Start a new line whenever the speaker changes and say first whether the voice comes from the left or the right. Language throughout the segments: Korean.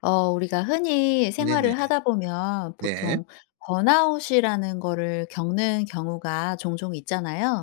left: 어 우리가 흔히
right: 네네.
left: 생활을 하다 보면
right: 네.
left: 보통 번아웃이라는 거를 겪는 경우가 종종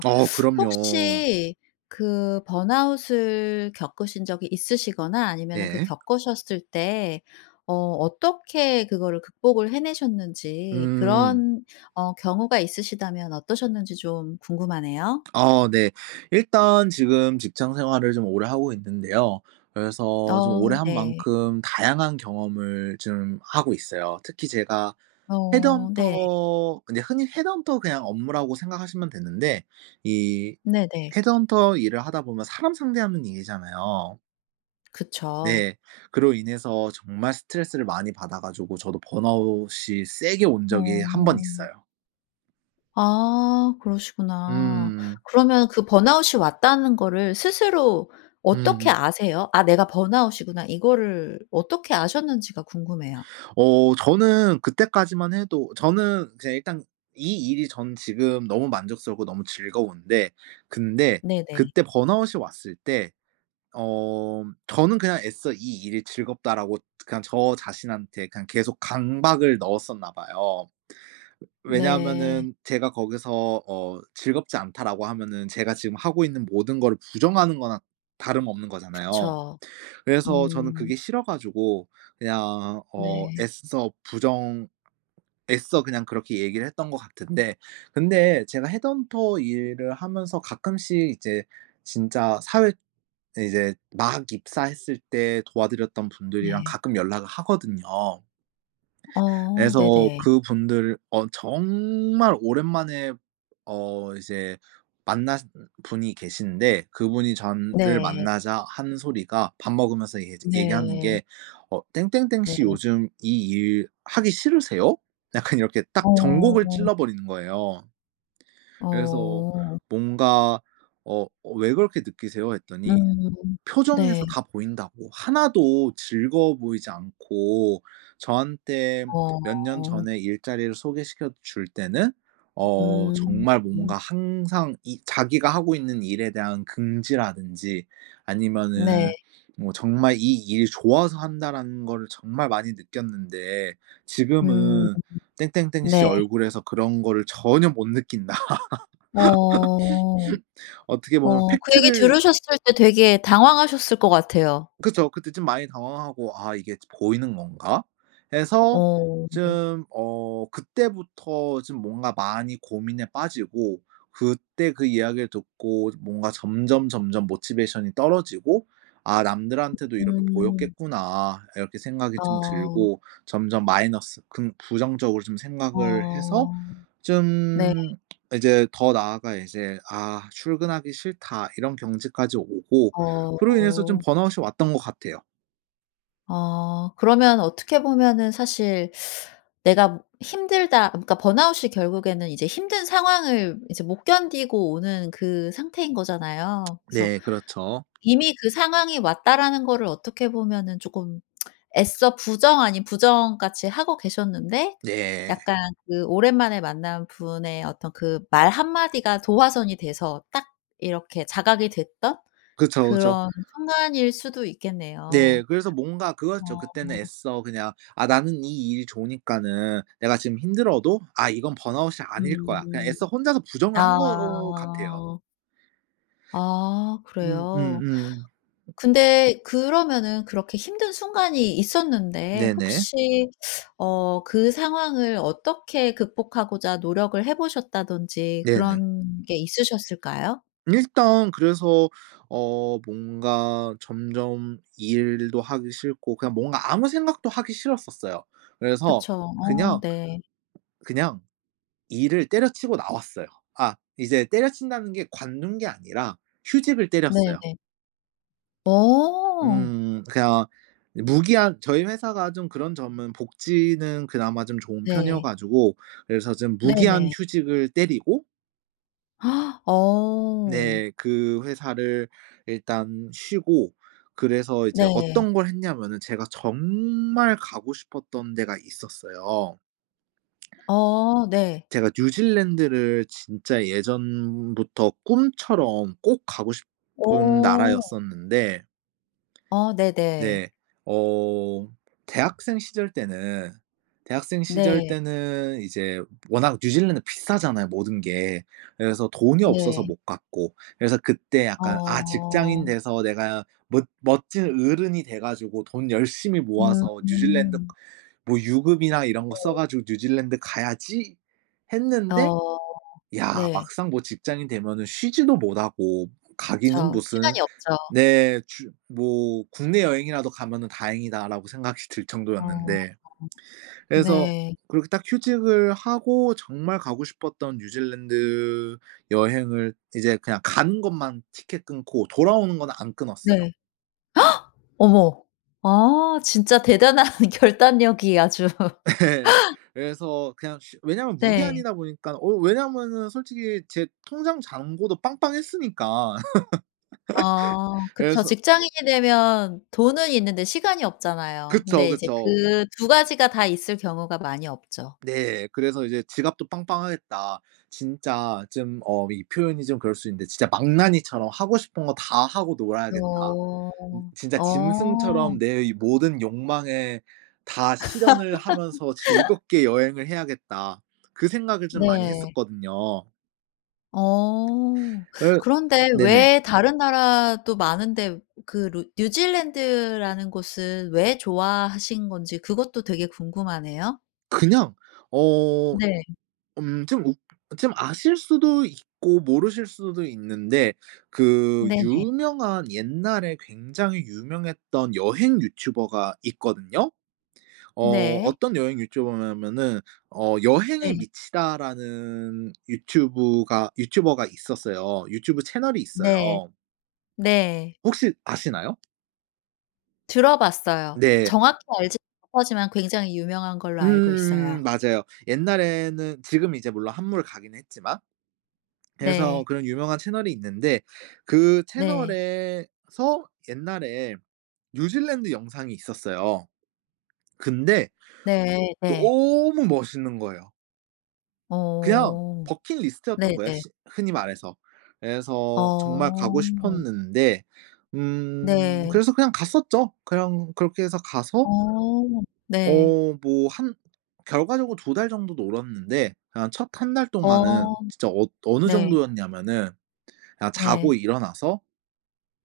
right: 어 그럼요.
left: 혹시 그 번아웃을 겪으신 적이 있으시거나 아니면은 그
right: 네.
left: 겪으셨을 때 어 어떻게 그거를 극복을 해내셨는지
right: 음.
left: 그런 어 경우가 있으시다면 어떠셨는지 좀 궁금하네요.
right: 어 네. 일단 지금 직장 생활을 좀 오래 하고 있는데요. 그래서 좀 오래
left: 어
right: 한
left: 네.
right: 만큼 다양한 경험을 좀 하고 있어요. 특히 제가
left: 어. 네.
right: 헤드헌터 근데 흔히 헤드헌터 그냥 업무라고 생각하시면 되는데 이
left: 네네.
right: 헤드헌터 일을 하다 보면 사람 상대하는 일이잖아요.
left: 그쵸.
right: 네. 그로 인해서 정말 스트레스를 많이 받아 가지고 저도 번아웃이 세게 온 적이 1 번
left: 어.
right: 있어요.
left: 아. 그러시구나.
right: 음.
left: 그러면 그 번아웃이 왔다는 거를 스스로 어떻게
right: 음.
left: 아세요? '아 내가 번아웃이구나.' 이거를 어떻게 아셨는지가 궁금해요.
right: 어 저는 그때까지만 해도 저는 그냥 일단 이 일이 전 지금 너무 만족스럽고 너무 즐거운데 근데
left: 네네.
right: 그때 번아웃이 왔을 때 어 저는 그냥 애써 '이 일이 즐겁다.'라고 그냥 저 자신한테 그냥 계속 강박을 넣었었나 봐요. 왜
left: 네.
right: 왜냐하면은 제가 거기서 어 '즐겁지 않다.'라고 하면은 제가 지금 하고 있는 모든 거를 부정하는 거나 다름없는 거잖아요.
left: 그쵸.
right: 그래서 저는
left: 음.
right: 그게 싫어 가지고 그냥 어
left: 네.
right: 애써 부정 애써 그냥 그렇게 얘기를 했던 것 같은데 근데 제가 헤드헌터 일을 하면서 가끔씩 이제 진짜 사회 이제 막 입사했을 때 도와드렸던 분들이랑
left: 네.
right: 가끔 연락을 하거든요.
left: 어.
right: 그래서
left: 네네.
right: 그분들 어 정말 오랜만에 어 이제 만나신 음 분이 계시는데 그분이 전을
left: 네.
right: 만나자 하는 소리가 밥 먹으면서 얘기하지 얘기하는
left: 네.
right: 게 어 "땡땡땡
left: 네.
right: 씨 요즘 이 일 하기 싫으세요?" 약간 이렇게 딱 정곡을
left: 어.
right: 찔러버리는 거예요. 그래서
left: 어.
right: 뭔가 어 어 "왜 그렇게 느끼세요?" 했더니
left: 음. 네.
right: "표정에서 다 보인다."고. "하나도 즐거워 보이지 않고 저한테 몇 년
left: 어.
right: 전에 일자리를 소개시켜줄 때는 어
left: 음.
right: 정말 뭔가 항상 이 자기가 하고 있는 일에 대한 긍지라든지 아니면은
left: 네.
right: 뭐 정말 이 일이 좋아서 한다라는 거를 정말 많이 느꼈는데
left: 음.
right: 지금은 땡땡땡 씨
left: 네.
right: 얼굴에서 그런 거를 전혀 못 느낀다."
left: 어.
right: 어떻게 보면
left: 어 그 얘기
right: 팩트를
left: 들으셨을 때 되게 당황하셨을 것 같아요.
right: 그쵸. 그때 좀 많이 당황하고 '아 이게 저 보이는 건가?' 해서
left: 어.
right: 좀 어 그때부터 좀 뭔가 많이 고민에 빠지고 그때 그 이야기를 듣고 뭔가 점점 점점 motivation이 떨어지고 '아 남들한테도 이렇게
left: 음.
right: 보였겠구나.' 이렇게 생각이 좀
left: 아.
right: 들고 점점 마이너스 긍 부정적으로 좀 생각을 해서
left: 아. 네.
right: 좀 이제 더 나아가 이제 '아. 출근하기 싫다.' 이런 경지까지 오고 그로 인해서 좀
left: 어.
right: 번아웃이 왔던 것 같아요.
left: 어 그러면 어떻게 보면은 사실 '내가 힘들다.' 그러니까 번아웃이 결국에는 이제 힘든 상황을 이제 못 견디고 오는 그 상태인 거잖아요. 그래서
right: 네 그렇죠.
left: 이미 그 상황이 왔다라는 거를 어떻게 보면은 조금 애써 부정 아닌 부정 같이 하고 계셨는데
right: 네.
left: 약간 그 오랜만에 만난 분의 어떤 그 말 1 마디가 도화선이 돼서 딱 이렇게 자각이 됐던
right: 그쵸, 그쵸.
left: 그런 순간일 수도
right: 네.
left: 있겠네요.
right: 그래서 뭔가 그거였죠.
left: 어.
right: 그때는 애써 그냥 '아 나는 이 일이 좋으니까는 내가 지금 힘들어도 아 이건 번아웃이 아닐 거야.' 그냥
left: 음.
right: 애써 혼자서 부정을 한 것 같아요.
left: 아. 아
right: 음 음
left: 그래요?
right: 음.
left: 근데 그러면은 그렇게 힘든 순간이 있었는데
right: 네네.
left: 혹시 어 그 상황을 어떻게 극복하고자 노력을 해 보셨다든지
right: 네네.
left: 그런 게 있으셨을까요?
right: 일단 그래서 어 뭔가 점점 일도 하기 싫고 그냥 뭔가 아무 생각도 하기 싫었었어요. 그래서
left: 그쵸. 어
right: 그냥
left: 네.
right: 그냥 일을 때려 치우고 나왔어요. 아 이제 때려 친다는 게 관둔 게 아니라 휴직을 때렸어요.
left: 네네. 어.
right: 음 그냥 이 무기한 저희 회사가 좀 그런 점은 복지는 그나마 좀 좋은 편이어
left: 네.
right: 가지고 그래서 좀 무기한
left: 네네.
right: 휴직을 때리고
left: 어.
right: 네. 그 회사를 일단 쉬고 그래서 이제
left: 네.
right: 어떤 걸 했냐면은 제가 정말 가고 싶었던 데가 있었어요.
left: 어 네.
right: 제가 뉴질랜드를 진짜 예전부터 꿈처럼 꼭 가고 싶은
left: 오.
right: 나라였었는데
left: 어 네네.
right: 네. 어 대학생 시절 때는 대학생 시절
left: 네.
right: 때는 이제 워낙 뉴질랜드 비싸잖아요, 모든 게. 그래서 돈이 없어서
left: 네.
right: 못 갔고. 그래서 그때 약간 '아 직장인
left: 어.
right: 돼서 내가 멋 멋진 어른이 돼 가지고 돈 열심히 모아서 뉴질랜드
left: 음.
right: 뭐 유급이나 이런 거 써
left: 네.
right: 가지고 뉴질랜드 가야지.' 했는데
left: 어
right: 야
left: 네.
right: 막상 뭐 직장인 되면은 쉬지도 못하고 가기는
left: 그쵸.
right: 무슨
left: 시간이 없죠.
right: 네. 주 뭐 '국내 여행이라도 가면은 다행이다,'라고 생각이 들
left: 어
right: 정도였는데, 그래서
left: 네.
right: 그렇게 딱 휴직을 하고 정말 가고 싶었던 뉴질랜드 여행을 이제 그냥 가는 것만 티켓 끊고 돌아오는 거는 안 끊었어요.
left: 네. 어머. 아 진짜 대단한 결단력이 아주
right: 예. 그래서 그냥 쉬 왜냐면
left: 네.
right: 무기한이다 보니깐 어 왜냐면은 솔직히 제 통장 잔고도 빵빵했으니까.
left: 아 그쵸.
right: 그래서
left: 직장인이 되면 돈은 있는데 시간이 없잖아요.
right: 그쵸
left: 근데 이제
right: 그쵸.
left: 그 2 가지가 다 있을 경우가 많이 없죠.
right: 네. 그래서 이제 지갑도 빵빵하겠다. 진짜 좀 어 이 표현이 좀 그럴 수 있는데 '진짜 망나니처럼 하고 싶은 거 다 하고 놀아야겠다.' 음
left: 어.
right: '진짜
left: 어.
right: 짐승처럼 내 이 모든 욕망에 다 실현을 하면서 즐겁게 여행을 해야겠다.' 그 생각을 좀 많이
left: 네.
right: 했었거든요.
left: 어.
right: 으
left: 그런데
right: 네네.
left: 왜 다른 나라도 많은데 그 루 뉴질랜드라는 곳을 왜 좋아하신 건지 그것도 되게 궁금하네요.
right: 그냥 어
left: 네.
right: 음 좀 웃 좀 아실 수도 있고 모르실 수도 있는데 그
left: 네네.
right: 유명한 옛날에 굉장히 유명했던 여행 유튜버가 있거든요. 어
left: 네.
right: 어떤 여행 유튜버냐면은 어 여행에
left: 네.
right: 미치다라는 유튜브가 유튜버가 있었어요. 유튜브 채널이
left: 네.
right: 있어요.
left: 네.
right: 혹시 아시나요?
left: 들어봤어요.
right: 네.
left: 정확히 알지는 못하지만 굉장히 유명한 걸로 알고
right: 음
left: 있어요.
right: 맞아요. 옛날에는 지금 이제 물론 한물가기는 했지만 그래서
left: 네.
right: 그런 유명한 채널이 있는데 그
left: 네.
right: 채널에서 옛날에 뉴질랜드 영상이 있었어요. 근데
left: 네. 네.
right: 너무 멋있는 거예요. 그냥
left: 오.
right: 버킷 리스트였던 거예요,
left: 네네.
right: 시 흔히 말해서. 그래서 정말 가고
left: 어.
right: 싶었는데 음
left: 네.
right: 그래서 그냥 갔었죠. 그냥 그렇게 해서 가서
left: 어. 네.
right: 어 뭐 한 결과적으로 2 달 정도 놀았는데 그냥 첫 1 달 동안은
left: 어.
right: 진짜 어 어느
left: 네.
right: 정도였냐면은 그냥 자고
left: 네.
right: 일어나서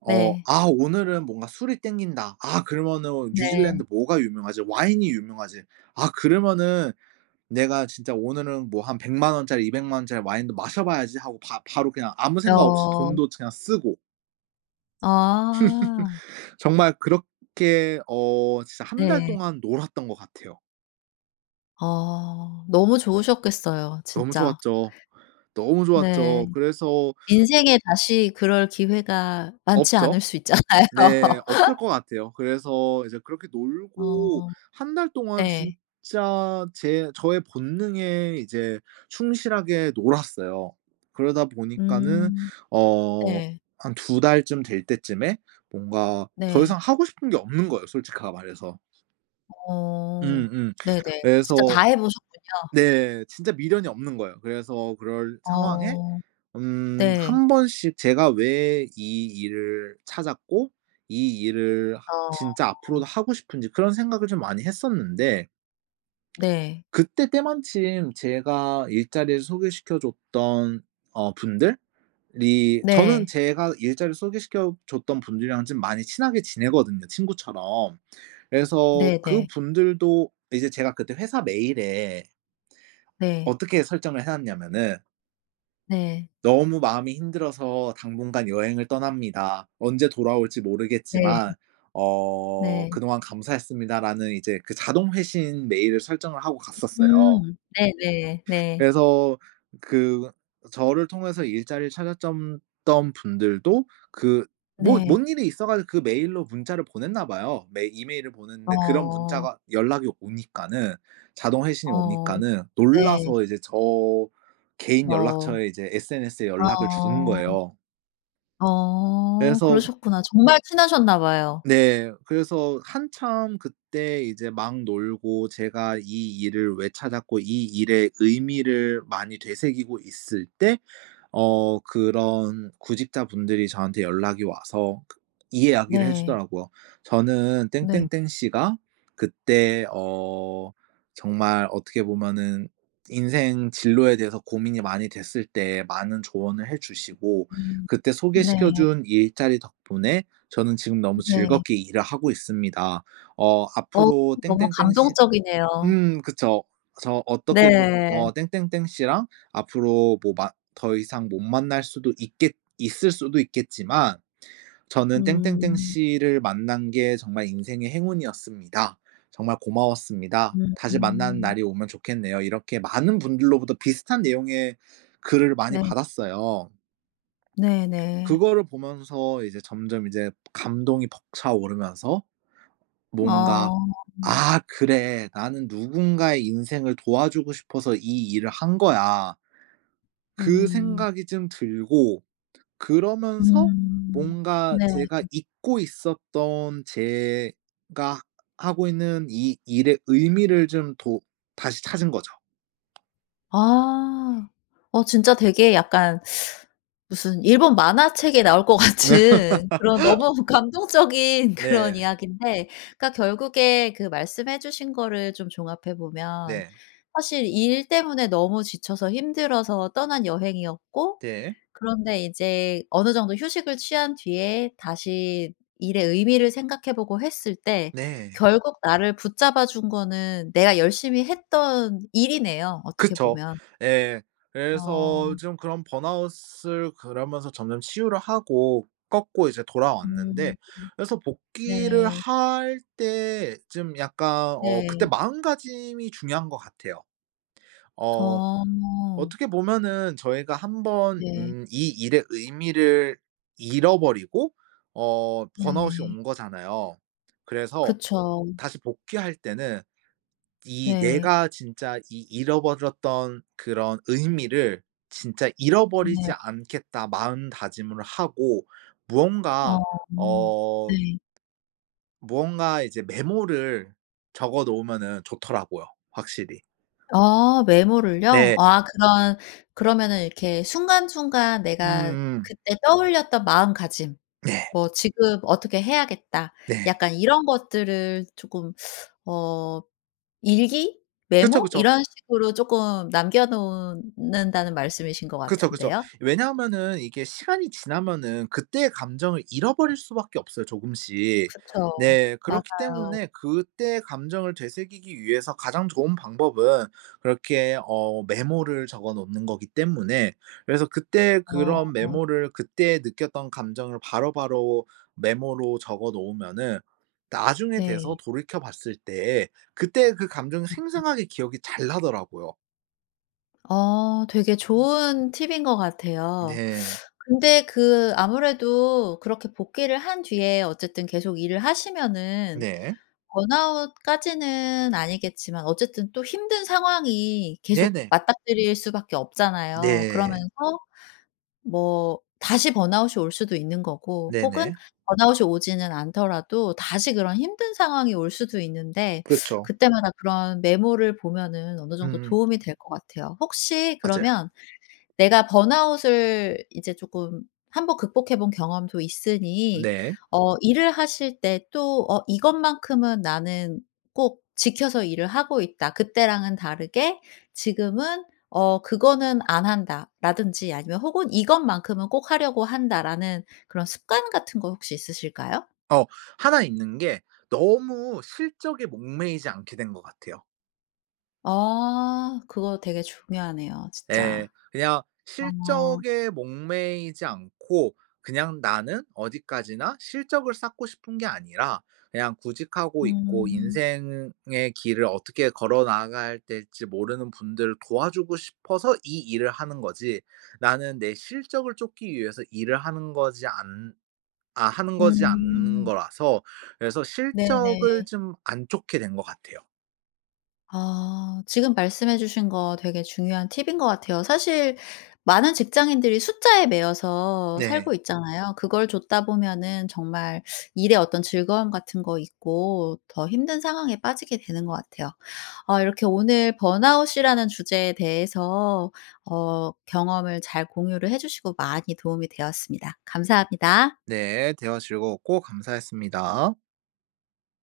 right: 어
left: 네.
right: '아 오늘은 뭔가 술이 땡긴다. 아 그러면은
left: 네.
right: 뉴질랜드 뭐가 유명하지? 와인이 유명하지. 아 그러면은 내가 진짜 오늘은 뭐 한 1,000,000 원짜리 2,000,000 원짜리 와인도 마셔봐야지.' 하고 바 바로 그냥 아무 생각 없이
left: 어.
right: 돈도 그냥 쓰고
left: 아.
right: 정말 그렇게 어 진짜 1 달
left: 네.
right: 동안 놀았던 것 같아요.
left: 어. 너무 좋으셨겠어요,
right: 너무
left: 진짜.
right: 좋았죠. 너무
left: 네.
right: 좋았죠. 그래서
left: 인생에 다시 그럴 기회가 많지
right: 없죠.
left: 않을 수 있잖아요.
right: 네. 없을 것 같아요. 그래서 이제 그렇게 놀고
left: 어.
right: 1 달 동안
left: 네.
right: 진짜 제 저의 본능에 이제 충실하게 놀았어요. 그러다 보니까는
left: 음.
right: 어
left: 네.
right: 한 2 달쯤 될 때쯤에 뭔가 더
left: 네.
right: 이상 하고 싶은 게 없는 거예요, 솔직하게 말해서.
left: 어.
right: 음 음.
left: 네네. 진짜
right: 그래서
left: 다 해 보셨군요.
right: 네. 진짜 미련이 없는 거예요. 그래서 그럴 상황에
left: 어.
right: 음
left: 네.
right: 1 번씩 제가 '왜 이 일을 찾았고 이 일을 하
left: 어.
right: 진짜 앞으로도 하고 싶은지.' 그런 생각을 좀 많이 했었는데
left: 네.
right: 그때 때마침 제가 일자리를 소개시켜 줬던 어 분들이 저는
left: 네.
right: 제가 일자리를 소개시켜 줬던 분들이랑 좀 많이 친하게 지내거든요, 친구처럼. 그래서
left: 네네.
right: 그분들도 이제 제가 그때 회사 메일에
left: 네.
right: 어떻게 설정을 해 놨냐면은
left: 네.
right: "너무 마음이 힘들어서 당분간 여행을 떠납니다. 언제 돌아올지
left: 네.
right: 모르겠지만 어
left: 네.
right: 그동안 감사했습니다."라는 이제 그 자동 회신 메일을 설정을 하고 갔었어요.
left: 음. 네네. 네.
right: 그래서 그 저를 통해서 일자리를 찾았전 던 분들도 그 뭐
left: 네.
right: 뭔 일이 있어 가지고 그 메일로 문자를 보냈나 봐요. 메 이메일을 보냈는데 그런
left: 어.
right: 문자가 연락이 오니까는 자동 회신이
left: 어.
right: 오니까는
left: 네.
right: 놀라서 이제 저 개인
left: 어.
right: 연락처에 이제 SNS에 연락을 주는
left: 어.
right: 거예요.
left: 어.
right: 그래서
left: 그러셨구나. 정말 친하셨나 봐요.
right: 네. 그래서 한참 그때 이제 막 놀고 제가 이 일을 왜 찾았고 이 일의 의미를 많이 되새기고 있을 때 어 그런 구직자분들이 저한테 연락이 와서 그 이 이야기를
left: 네.
right: 해주더라고요. "저는
left: 네.
right: 땡땡땡 씨가 그때 어 정말 어떻게 보면은 인생 진로에 대해서 고민이 많이 됐을 때 많은 조언을 해
left: 음
right: 주시고
left: 음.
right: 그때
left: 네.
right: 소개시켜 준 일자리 덕분에 저는 지금 너무
left: 네.
right: 즐겁게 일을 하고 있습니다." 어
left: 어
right: "앞으로
left: 너무
right: 땡땡땡 씨"
left: 감동적이네요.
right: 음 그쵸. 저 어떻게 보
left: 네.
right: 어, "땡땡땡 씨랑 앞으로 뭐 만 더 이상 못 만날 수도 있겠 있을 수도 있겠지만 저는 땡땡땡
left: 음.
right: 씨를 만난 게 정말 인생의 행운이었습니다. 정말 고마웠습니다. 다시 만나는
left: 음.
right: 날이 오면 좋겠네요." 이렇게 많은 분들로부터 비슷한 내용의 글을 많이
left: 네.
right: 받았어요.
left: 네네.
right: 그거를 보면서 이제 점점 이제 감동이 벅차오르면서 뭔가
left: 어.
right: '아 그래. 나는 누군가의 인생을 도와주고 싶어서 이 일을 한 거야.' 그
left: 음.
right: 생각이 좀 들고 그러면서
left: 음.
right: 뭔가
left: 네.
right: 제가 잊고 있었던 제가 하고 있는 이 일의 의미를 좀 도 다시 찾은 거죠.
left: 아. 어 진짜 되게 약간 무슨 일본 만화책에 나올 것 같은 그런 너무 감동적인 그런
right: 네.
left: 이야기인데 그러니까 결국에 그 말씀해 주신 거를 좀 종합해 보면
right: 네.
left: 사실 일 때문에 너무 지쳐서 힘들어서 떠난 여행이었고
right: 네.
left: 그런데 이제 어느 정도 휴식을 취한 뒤에 다시 일의 의미를 생각해보고 했을 때
right: 네.
left: 결국 나를 붙잡아 준 거는 내가 열심히 했던 일이네요 어떻게
right: 그쵸.
left: 보면.
right: 예. 그래서
left: 어.
right: 좀 그런 burnout을 그러면서 점점 치유를 하고 꺾고 이제
left: 음.
right: 돌아왔는데 그래서 복귀를
left: 네.
right: 할 때 좀 약간 어 그때
left: 네.
right: 마음가짐이 중요한 것 같아요. 어
left: 어.
right: 어떻게 보면은 저희가 한번
left: 네.
right: 음 이 일의 의미를 잃어버리고 어 burnout이
left: 네.
right: 온 거잖아요. 그래서
left: 그쵸.
right: 다시 복귀할 때는 '이
left: 네.
right: 내가 진짜 이 잃어버렸던 그런 의미를 진짜
left: 네.
right: 잃어버리지 않겠다.' 마음 다짐을 하고
left: 어
right: 무언가 어
left: 네.
right: 무언가 이제 메모를 적어 놓으면은 좋더라고요 확실히.
left: 아 메모를요?
right: 네.
left: 아 그런 그러면은 이렇게 순간 순간 내가
right: 음음.
left: 그때 떠올렸던 마음가짐
right: 네.
left: 뭐 '지금 어떻게 해야겠다.'
right: 네.
left: 약간 이런 것들을 조금 어 일기?
right: 그쵸
left: 메모?
right: 그쵸.
left: 이런 식으로 쪼끔 남겨 놓은 는다는 말씀이신 것
right: 그쵸 그쵸.
left: 같은데요?
right: 왜냐하면은 이게 시간이 지나면은 그때의 감정을 잃어버릴 수밖에 없어요 조금씩.
left: 그쵸.
right: 네. 그렇기
left: 맞아요.
right: 때문에 그때의 감정을 되새기기 위해서 가장 좋은 방법은 그렇게 어 메모를 적어 놓는 거기 때문에 그래서 그때 그런
left: 어.
right: 메모를 그때 느꼈던 감정을 바로바로 메모로 적어 놓으면은 나중에
left: 네.
right: 돼서 돌이켜 봤을 때에 그때 그 감정이 생생하게 기억이 잘 나더라고요.
left: 아 되게 좋은 팁것 같아요.
right: 네.
left: 근데 그 아무래도 그렇게 복귀를 한 뒤에 어쨌든 계속 일을 하시면은
right: 네.
left: 번아웃까지는 아니겠지만 어쨌든 또 힘든 상황이 계속
right: 네네.
left: 맞닥뜨릴 수밖에 없잖아요.
right: 네.
left: 그러면서 뭐 다시 번아웃이 올 수도 있는 거고 혹은
right: 네네.
left: 번아웃이 오지는 않더라도 다시 그런 힘든 상황이 올 수도 있는데
right: 그쵸.
left: 그 때마다 그런 메모를 보면은 어느 정도
right: 음음.
left: 도움이 될 것 같아요. 혹시
right: 맞아요.
left: 그러면 내가 번아웃을 이제 조금 1 번 극복해 본 경험도 있으니
right: 네.
left: 어 일을 하실 때 또 어 "이것만큼은 나는 꼭 지켜서 일을 하고 있다.", "그때랑은 다르게 지금은 어 그거는 안 한다."라든지 아니면 혹은 "이것만큼은 꼭 하려고 한다."라는 그런 습관 같은 거 혹시 있으실까요?
right: 어 1 있는 게 너무 실적에 목매이지 않게 된 것 같아요.
left: 아. 그거 되게 중요하네요
right: 예.
left: 진짜.
right: 그냥
left: 아.
right: 실적에 목매이지 않고 그냥 나는 어디까지나 실적을 쌓고 싶은 게 아니라 그냥 구직하고 있고
left: 음.
right: 인생의 의 길을 어떻게 걸어 나가야 될지 모르는 분들을 도와주고 싶어서 이 일을 하는 거지, 나는 내 실적을 쫓기 위해서 일을 하는 거지 않 아 하는 거지 않는
left: 음.
right: 거라서 그래서 실적을
left: 네네.
right: 좀 안 쫓게 된 것 같아요.
left: 아. 지금 말씀해 주신 거 되게 중요한 팁인 것 같아요. 사실 많은 직장인들이 숫자에 매여서
right: 네.
left: 살고 있잖아요. 그걸 좇다 보면은 정말 일의 어떤 즐거움 같은 거 잊고 더 힘든 상황에 빠지게 되는 것 같아요. 어 이렇게 오늘 번아웃이라는 주제에 대해서 어 경험을 잘 공유를 해 주시고 많이 도움이 되었습니다. 감사합니다.
right: 네. 대화 즐거웠고 감사했습니다.